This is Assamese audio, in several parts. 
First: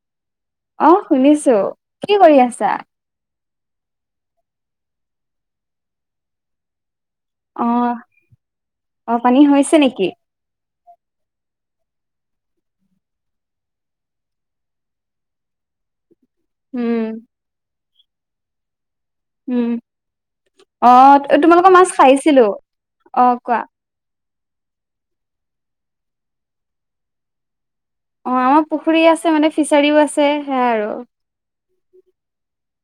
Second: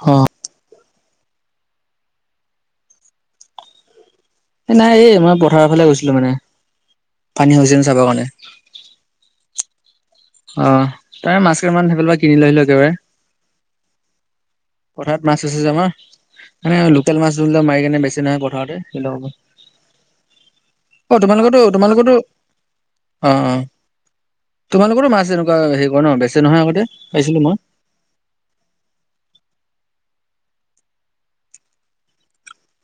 হ অ শুনিছো, কি কৰি আছা? এই নাই এই মই পথাৰৰ ফালে গৈছিলো মানে পানী অ হৈছে ন চাবৰ কাৰণে। অ পানী হৈছে নিকি? অহ তাৰে মাছ কান সেইফালৰপৰা কিনি লৈ আহিলো একেবাৰে। পথাৰত মাছ আছে যে আমাৰ মানে উম লোকেল মাছবিলাক মাৰি কেনে বেছি নহয় পথাৰতে, হেল্ল? উম, অ তোমালোকৰতো তোমালোকৰ মাছ তোমালোকৰতো খাইছিলো, অ কোৱা? তোমালোকৰো মাছ এনেকুৱা হে কৰে ন বেচে নহয় আগতে পাইছিলো মই? অ পুখুৰী আছে মানে ফিচাৰীও আছে সেয়া আৰু।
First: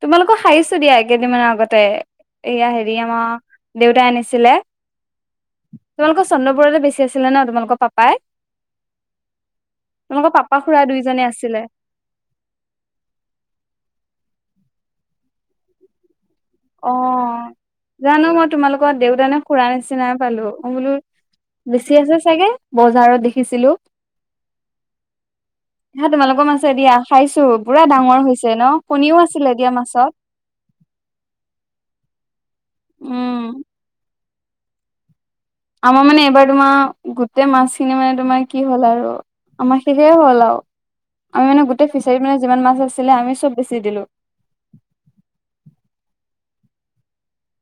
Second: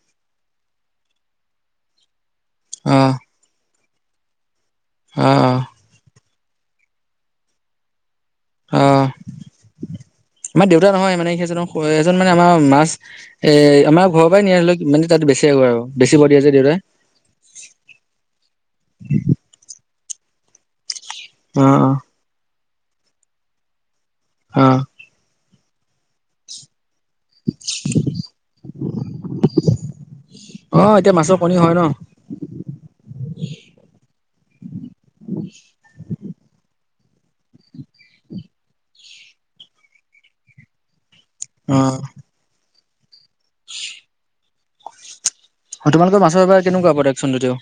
তোমালোকক সাৰিছো দিয়া কেইদিনমানৰ আগতে এয়া হেৰি অ' আমাৰ দেউতাই আনিছিলে। অ। তোমালোকৰ চন্দ্ৰবোৰতে বেছি আছিলে ন তোমালোকৰ পাপাই? অহ, তোমালোকৰ পাপা আমাৰ খুৰা দেউতা নহয় দুইজনে মানে কি আছিলে ক এ টোন মানে আমাৰ মাছ এহ আমাৰ ঘৰৰ পৰাই নিয়াল মানে তাত বেছি আৰু বেচিব দিয়া যে দেউতাই। অহ, জানো মই তোমালোকৰ দেউতানে খুৰা নিচিনাই পালো অ বোলো অ' বেছি আছে চাগে বজাৰত দেখিছিলো। আ। হা তোমালোকৰ মাছে দিয়া খাইছো, পুৰা ডাঙৰ হৈছে ন কণীও আছিলে দিয়া মাছত। অ এতিয়া মাছৰ কণী হয় ন? উম। আমাৰ মানে এইবাৰ তোমাৰ গোতেই মাছখিনি মানে তোমাৰ কি হল আৰু আমাৰ শেষেই হ'ল আৰু আমি মানে গোটেই অ' ফিচাৰীত মানে যিমান মাছ আছিলে আমি চব বেছি দিলো। হয় তোমালোকৰ মাছৰ বা কেনেকুৱা প্ৰদাকচন তেদিও।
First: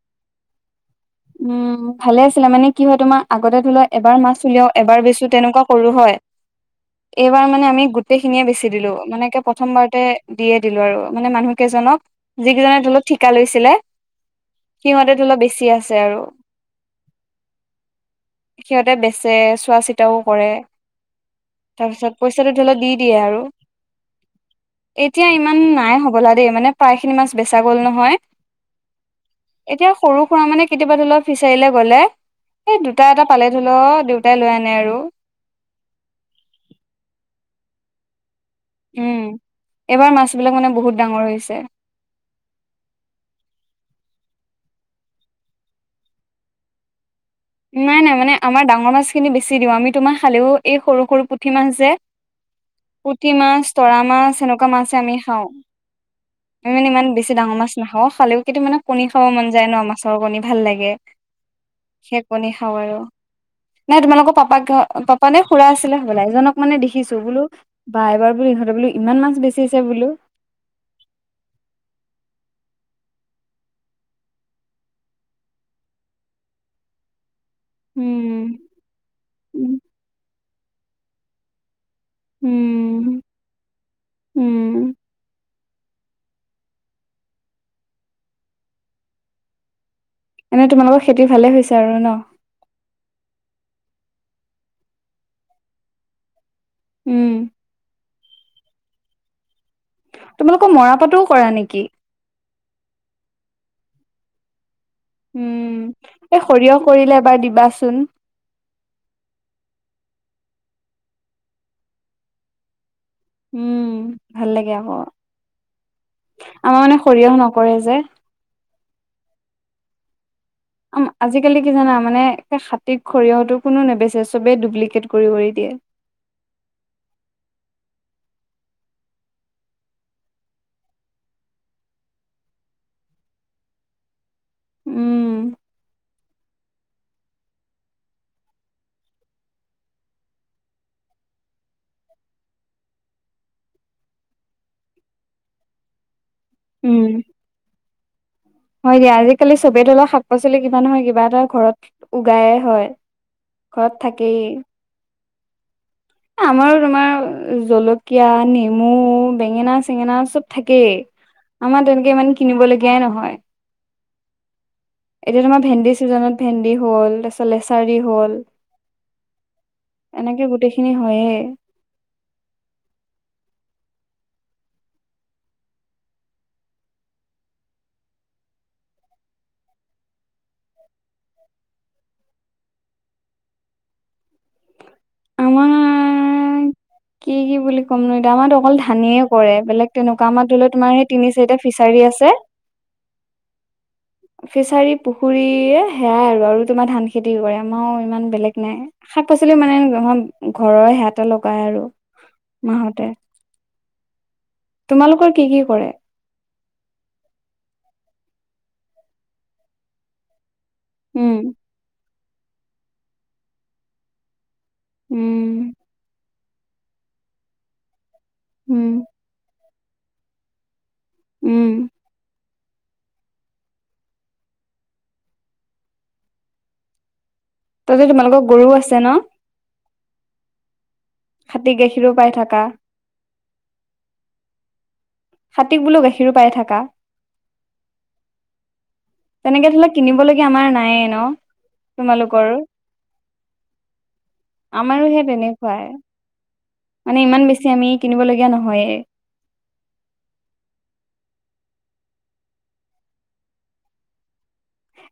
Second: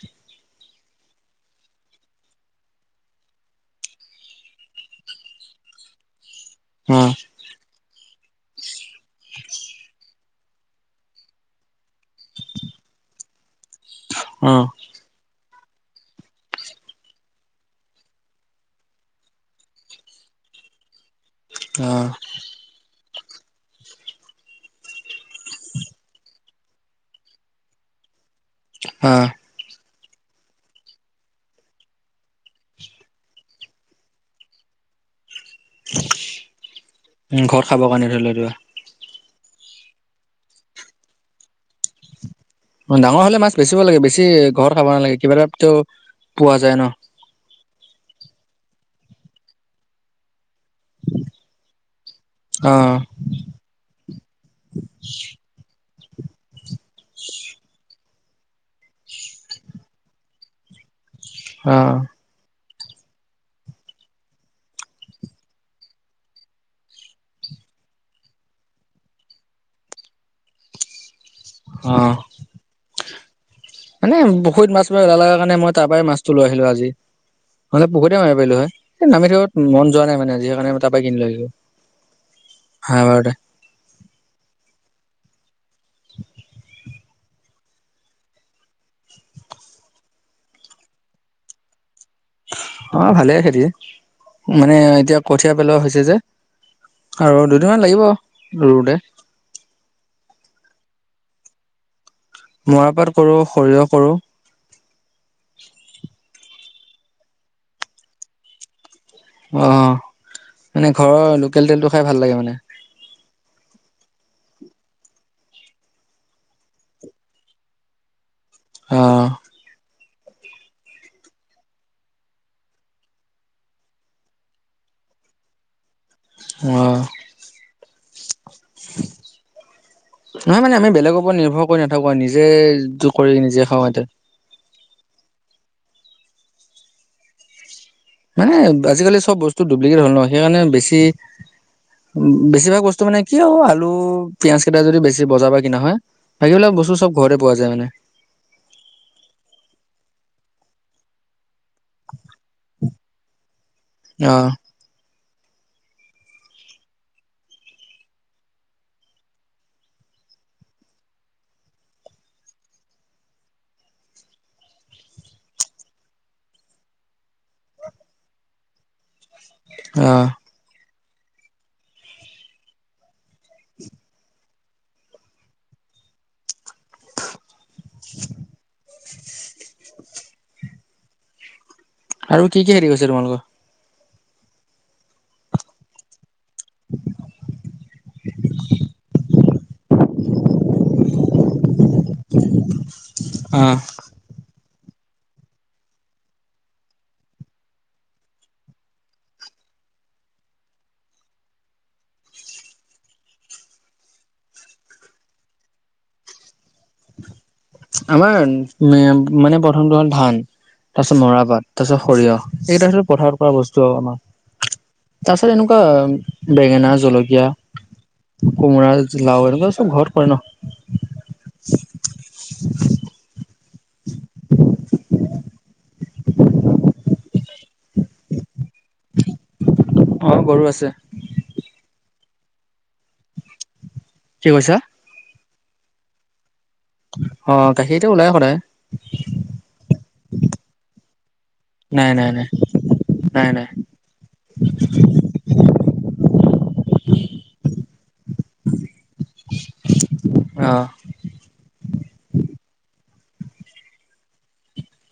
উম ভালে আছিলে মানে কি হয় তোমাৰ আগতে ধৰি লোৱা এবাৰ মাছ উলিয়াও, এবাৰ বেচো তেনেকুৱা কৰো হয় হ। বাৰ মানে আমি গোটেইখিনিয়ে বেচি দিলো মানে কি প্ৰথমবাৰতে দিয়ে দিলো আৰু মানে মানুহকেইজনক যিকেইজনে তলত ঠিকা লৈছিলে। অ। সিহঁতেতো অলপ বেছি আছে আৰু সিহঁতে বেচে চোৱা চিতাও কৰে অ', তাৰপিছত কৈ- যতে সলেও দি দিয়ে আৰু এতিয়া ইমান নাই হবলা দেই মানে প্ৰায় খিনি মাছ বেচা গ'ল নহয়। অ এতিয়া সৰু সুৰা মানে। কেতিয়াবা ধৰি লওক ফিচাৰীলৈ গ'লে এই দুটা এটা পালে ধৰি লও দেউতাই লৈ আনে আৰু উম ঘৰত খাব কাৰণে ধৰি লও ৰোৱা উম এইবাৰ মাছ বিলাক মানে বহুত ডাঙৰ হৈছে। ডাঙৰ হলে মাছ, বেচিব লাগে বেছি ঘৰত খাব নালাগে কিবা এটা তে পোৱা যায় ন। নাই নাই মানে আমাৰ ডাঙৰ মাছখিনি বেছি দিওঁ আমি তোমাৰ খালেও- এই সৰু সৰু পুঠি মাছ যে- অ', পুঠি, মাছ তৰা, মাছ এনেকুৱা মাছে আমি খাওঁ। আমি মানে ইমান বেছি ডাঙৰ মাছ নাওঁ খালেও কিন্তু মানে কণী খাব মন যায় ন মাছৰ কণী ভাল লাগে। অ নে কণী, খাওঁ আৰু- নাই তোমালোকৰ পাপাক ঘৰ পাপা নে খুৰা আছিলে বোলে এজনক মানে দেখিছো বোলো। বা এবাৰ বো ইহঁতে বোলো ইমান মাছ, বেচিছে বোলো অঁ মানে পুখুৰীত মাছ লগাৰ কাৰণে মই তাৰ পৰাই মাছটো লৈ আহছিলো আজি। মানে পুখুৰীতে মাৰিব উম। পাৰিলো হয়েই নামি থাকিব মন যোৱা নাই মানে আজ সেই কাৰণে তাৰ পৰা কিনিলৈ আহিলো চাৰে উম বাৰটা উম এনে তোমালোকৰ খেতি ভালে হৈছে আৰু ন। অ ভালে খেতি মানে এতিয়া কঠিয় পেলোৱা হৈছে যে। উম আৰু দুদিনমান লাগিব ৰুওতে তোমালোকৰ মৰাপাতোও কৰা নেকি? মৰাপাট, কৰোঁ সৰিয়হ, কৰোঁ। উম এই সৰিয়হ কৰিলে এবাৰ দিবাচোন। অ মানে ঘৰৰ লোকেল তেলটো খাই ভাল লাগে মানে। উম ভাল লাগে আকৌ আমাৰ মানে সৰিয়হ নকৰে যে। অঁ অ আজিকালি কি জানা মানে খাতীৰ সৰিয়হটো কোনো নেবেচে চবেই ডুপ্লিকেট কৰি কৰি দিয়ে। অ নহয় মানে আমি বেলেগৰ ওৰত নিৰ্ভৰ কৰি নাথাকো আৰু নিজে যিটো কৰে নিজে খাওঁ ইতে উম মানে আজিকালি চব বস্তু ডুপ্লিকেট হ'ল ন সেইকাৰণে বেছি- বেছিভাগ বস্তু মানে কি আৰু আলু, পিয়াজ, কেইটা যদি বেছি বজাৰ পৰা কিনা হয়। বাকীবিলাক বস্তু উম। চব ঘৰতে পোৱা যায় মানে হয় দিয়া আজিকালি চবেই তলৰ শাক পাচলি কিবা নহয় কিবা এটা ঘৰত উগায়ে হয় ঘৰত অ থাকেই। আমাৰো তোমাৰ জলকীয়া, নেমু, বেঙেনা-চেঙেনা চব থাকেই। আমাৰ তেনেকে ইমান কিনিবলগীয়াই নহয়। এতিয়া তোমাৰ ভেন্দি, ছিজনত ভেন্দি হ'ল তাৰপিছত লেচাৰী, হ'ল। [inaudible] অ এনেকে গোটেইখিনি হয়য়ে। [unintelligible] আৰু কি কি হেৰি কৰিছে তোমালোকৰ? আমাৰ কি কি বুলি কম ন এতিয়া আমাৰতো অকল ধানেই কৰে বেলেগকে নকৰে আমাৰ ধৰি ল তোমাৰ সেই তিনি চাৰিটা ফিচাৰী আছে। অ ফিচাৰী পুখুৰী এ সেয়াই আৰু আৰু তোমাৰ ধান খেতি কৰে আমাৰ আৰু ইমান বেলেগ নাই। শাক-পাচলি মানে ঘৰৰ সেয়াতে লগাই আৰু মাহঁতে তোমালোকৰ কি কি কৰে? আমাৰ উ মানে প্ৰথমটো হ'ল ধান তাৰপিছত উম মৰাপাট তাৰ পিছত সৰিয়হ এইকেইটা পথাৰত কৰা বস্তু আৰু আমাৰ তাৰ পিছত উম এনেকোৱা বেঙেনা, জলকীয়া, উম কোমোৰা, লাও এনেকোৱা চব ঘৰত কৰে ন উম [unintelligible] তাতে তোমালোকৰ গৰু আছে ন? অ গৰু আছে। খাটী গাখীৰো পাই থাকা কি কৈছা? খাটীক বোলো গাখীৰো পাই থাকা অ গাখীৰতো ওলাই সদায় তেনেকে ধৰিলে কিনিবলগীয়া আমাৰ নাইয়ে ন নাই নাই নাই তোমালোকৰো নাই নাই আমাৰো হে তেনেকোৱাই মানে ইমান বেছি আমি কিনিবলগীয়া নহয়েই অ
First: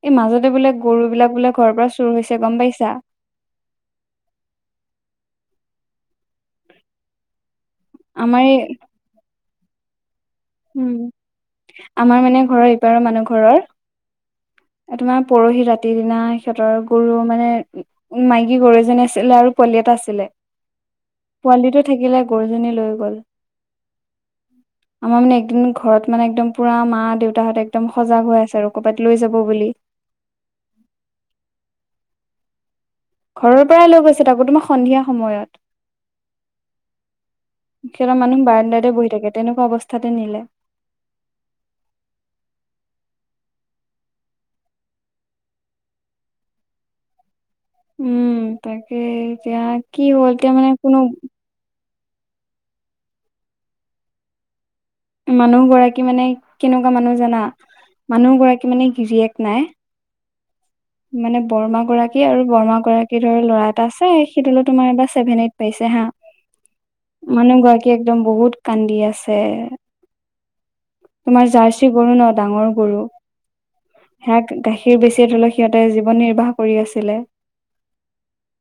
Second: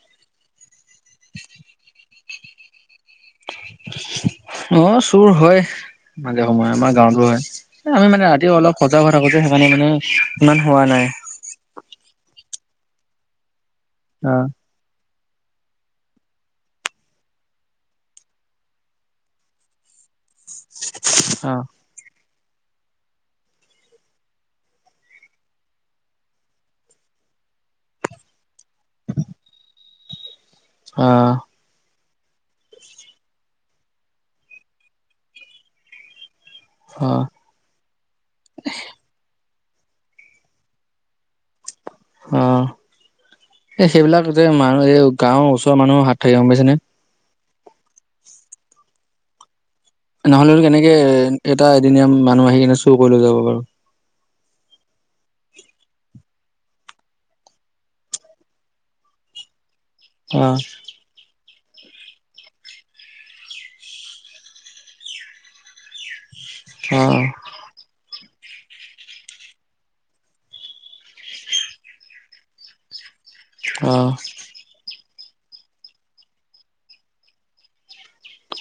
এই মাজতে বোলে গৰু বিলাক বোলে ঘৰৰ পৰা চুৰ হৈছে গম পাইছা অ চুৰ হয় মাজে সময়ে আমাৰ গাঁৱতো হয় আমি মানে আমাৰ ৰাতি এই অলপ সজাগ হৈ থাকো যে সেইকাৰণে মানে ইমান হোৱা উম নাই আমাৰ মানে ঘৰৰ এইপাৰৰ মানুহ ঘৰৰ অ এ তোমাৰ পৰহি ৰাতিৰ দিনা সিহঁতৰ গৰু মানে মাইকী গৰু এজনী আছিলে আৰু পোৱালি এটা আছিলে অ পোৱালীটো থাকিলে, গৰুজনী লৈ গ'ল। আমাৰ মানে এইকেদিন ঘৰত মানে একদম পুৰা মা দেউতাহঁতে একদম সজাগ হৈ আছে আৰু ক'ৰবাত লৈ যাব বুলি। অ' ঘৰৰ পৰাই লৈ গৈছে তাকো তোমাৰ সন্ধিয়া সময়ত। অ' সিহঁতৰ মানুহ বাৰাণ্ডাতে বহি থাকে তেনেকোৱা অৱস্থাতে নিলে। অ' এই সেইবিলাক যে মানুহ এই গাঁওৰ ওচৰৰ মানুহো হাত থাকে গ'ম পাইছেনে। উম, তাকে এতিয়া কি হ'ল এতিয়া নহলেতো মানে কেনেকে কোনো এটা এদিনীয়া মানুহ আহি কিনে চুৰ কৰি লৈ যাব বাৰু। মানুহ গৰাকী মানে কেনেকোৱা মানুহ জানা মানুহ গৰাকী মানে গিৰিয়েক নাই অ' মানে বৰমা গৰাকী আৰু বৰমা গৰাকীৰ ধৰ ল'ৰা এটা আছে সিটোলৈ তোমাৰ এবাৰ ছেভেন - এইট পাইছে হা। মানুহ গৰাকী একদম বহুত কান্দি আছে। তোমাৰ জাৰ্চি গৰু ন ডাঙৰ গৰু। অ সেয়াক গাখীৰ বেছিয়ে ধৰি লোৱা সিহঁতে জীৱন নিৰ্বাহ কৰি আছিলে।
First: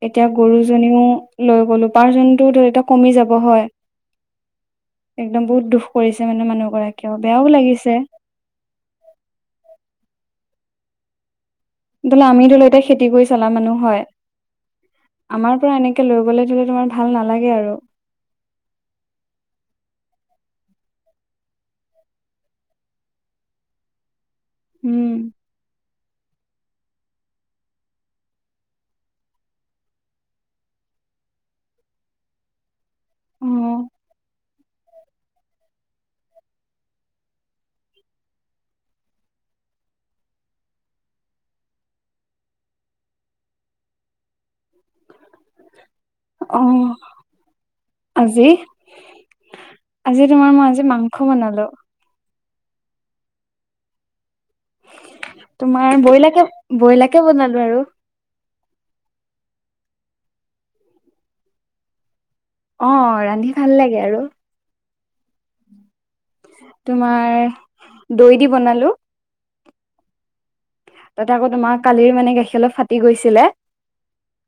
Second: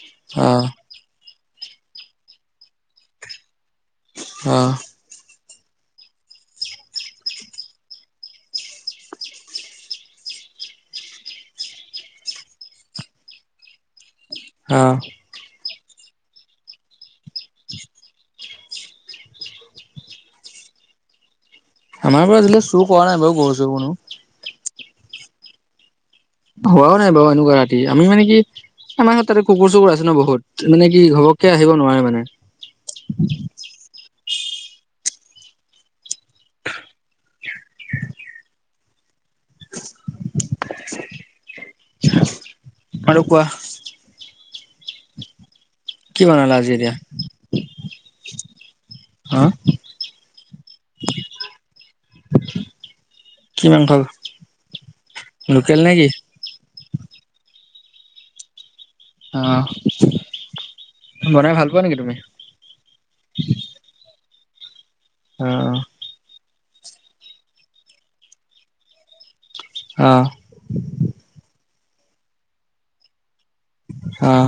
এতিয়া অ গৰুজনীও লৈ গ'ল উপাৰ্জনটো এতিয়া কমি যাব হয়। অহ। একদম বহুত দুখ কৰিছে মানে মানুহগৰাকীয়েও বেয়াও লাগিছে। ধৰি লোৱা আমি ধৰি লোৱা এতিয়া খেতি কৰি চলা মানুহ হয়। অঁ। আমাৰ পৰা এনেকে লৈ গ'লে যদি তোমাৰ ভাল নালাগে আৰু আমাৰ পৰা আজিলৈ চুৰ কৰা নাই বাৰু গৰু -চৰু কোনো। উম। হোৱাও নাই বাৰু এনেকুৱা ৰাতি আমি মানে কি আমাৰ তাতে কুকুৰ চুকুৰ আছে ন বহুত মানে কি ঘপকে আহিব নোৱাৰে মানে। অ আৰু কোৱা? কি বনালা অ আজি এতিয়া আজি হা আজি তোমাৰ মই আজি মাংস বনালো। কি মাংস? লোকেল নে তোমাৰ কি বইলাকে বইলাকে বনালো আৰু। অঁ বনাই ভাল পোৱা নেকি তুমি? অঁ ৰান্ধি ভাল লাগে আৰু। অঁ অঁ। তোমাৰ দৈ দি বনালো। অঁ। তাতে আকৌ তোমাৰ কালিৰ মানে গাখীৰ অলপ ফাটি গৈছিলে। অঁ।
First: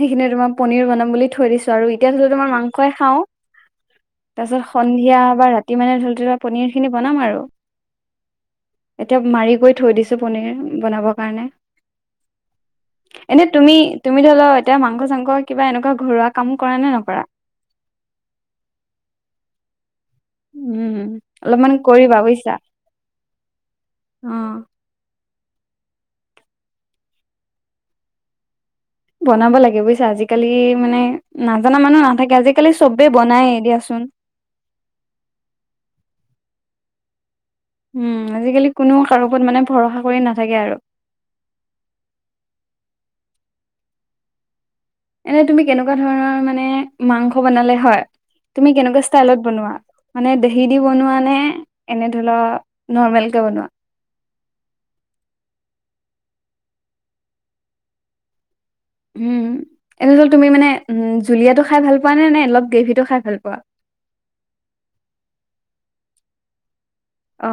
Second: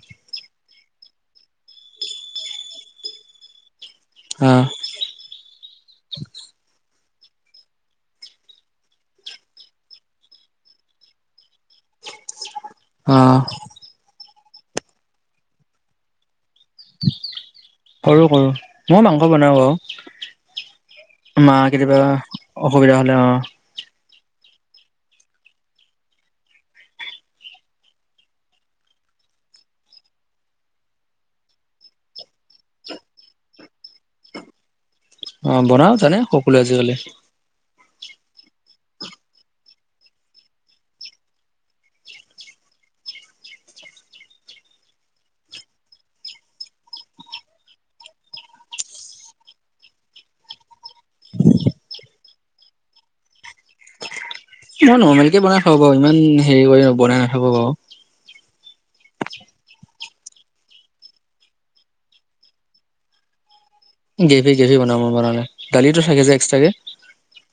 সেইখিনি তোমাৰ পনীৰ বনাম বুলি থৈ দিছো আৰু এতিয়া ধৰি লোৱা তোমাৰ মাংসই খাওঁ তাৰ পিছত সন্ধিয়া বা ৰা তি মানে ধৰি লোৱা পনিৰ খিনি বনাম আৰু এতিয়া মাৰি কৰি থৈ দিছো। পনীৰ বনাবৰ কাৰণে। অ অ এনে তুমি তুমি ধৰি লোৱা এতিয়া মাংস চাংস কিবা এনেকুৱা ঘৰুৱা কাম কৰা নে নকৰা? কৰোঁ কৰোঁ মই মাংস বনাও আৰু উম মাঁ অলপমান কেতিয়াবা কৰিবা অসুবিধা হলে অঁ। অঁ। বনাব লাগে বুজিছা আজিকালি মানে নাজানা মানুহ নাথাকে আজিকালি চবে বনায় দিয়াচোন। অ' বনাব জানে সকলোৱে আজিকালি। উম, আজিকালি কোনো কাৰো ওপৰত মানে ভৰসা কৰি নাথাকে আৰু। এনে তুমি কেনেকুৱা ধৰণৰ মানে মাংস বনালে হয় তুমি কেনেকুৱা ষ্টাইলত বনোৱা? মানে দহি দি বনোৱা নে এনে ধৰি লও নৰ্মেল কে বনোৱা? মই নৰ্মেল কে বনাই খাব পাৰো ইমান হেৰি কৰি বনাই নাথাক বাৰু। উম এনে ধৰি লোৱা তুমি মানে উম জুলীয়াটো খাই ভাল পোৱা নে, নে অলপ গ্ৰেভিটো খাই ভাল পোৱা? গ্ৰেভি গ্ৰেভি বনাম মই বনালে দালিটো থাকে যে এক্সট্ৰাকে। অ।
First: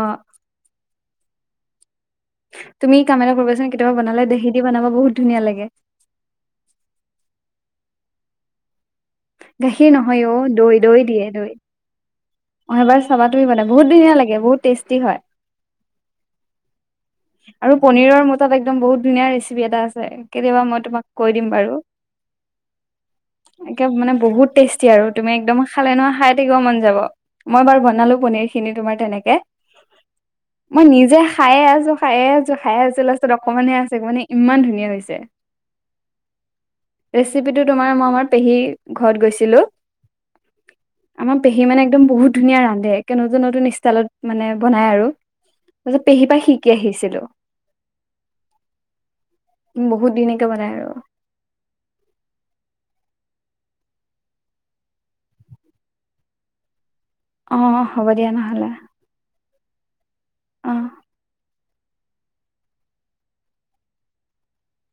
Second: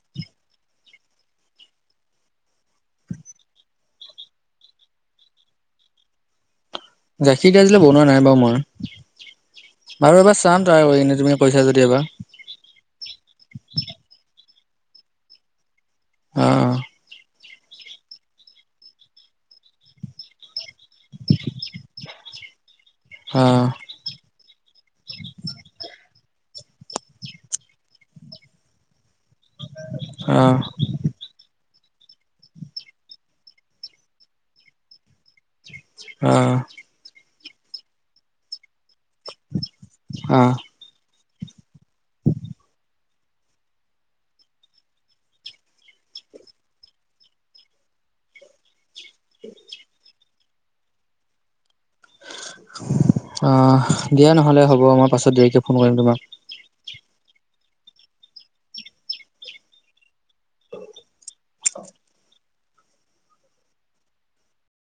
তুমি কাম এটা কৰিবাচোন কেতিয়াবা বনালে দহি দি বনাব চোন বহুত ধুনীয়া লাগে। গাখীৰ দি আজিলৈ বনোৱা নাই বাৰু মই। গাখীৰ বাৰু নহয় অ এবাৰ চাম ট্ৰাই মাৰিকিনে তুমি কৈছা যদি এবাৰ। অঁহ এবাৰ চাবা তুমি বানাই বহুত ধনীয়া লাগে বহুত টেষ্টি হয়। অঁহহ। আৰু পনীৰৰ মোৰ তাত একদম বহুত ধুনীয়া ৰেচিপি এটা আছে। কেতিয়াবা মই তোমাক কৈ দিম বাৰু। [unintelligible] অ একে মানে বহুত টেষ্টি আৰু তুমি একদম খালে নহ খাই থাকিব মন যাব। মই বাৰ বনালো পনিৰ খিনি তোমাৰ তেনেকে। অ', মই নিজে খায়ে আছো, খায়ে আছো, খায়ে আছো লাষ্টত অকমানহে আছে মানে ইমান ধুনীয়া হৈছে। আহ। ৰেচিপিটো তোমাৰ মই আমাৰ পেহী ঘৰত গৈছিলো অ', আমাৰ পেহী মানে একদম বহুত ধুনীয়া ৰান্ধে, ক নতুন নতুন ষ্টাইলত মানে বনাই আৰু। তাৰপিছত পেহী পৰা শিকি আহিছিলো। [inaudible] বহুত ধুনীয়াকে বনাই আৰু। অ দিয়া নহলে হ'ব মই পাছত দেয়কে ফোন কৰিম তোমাক। অ হ'ব দিয়া নহ'লে। অহ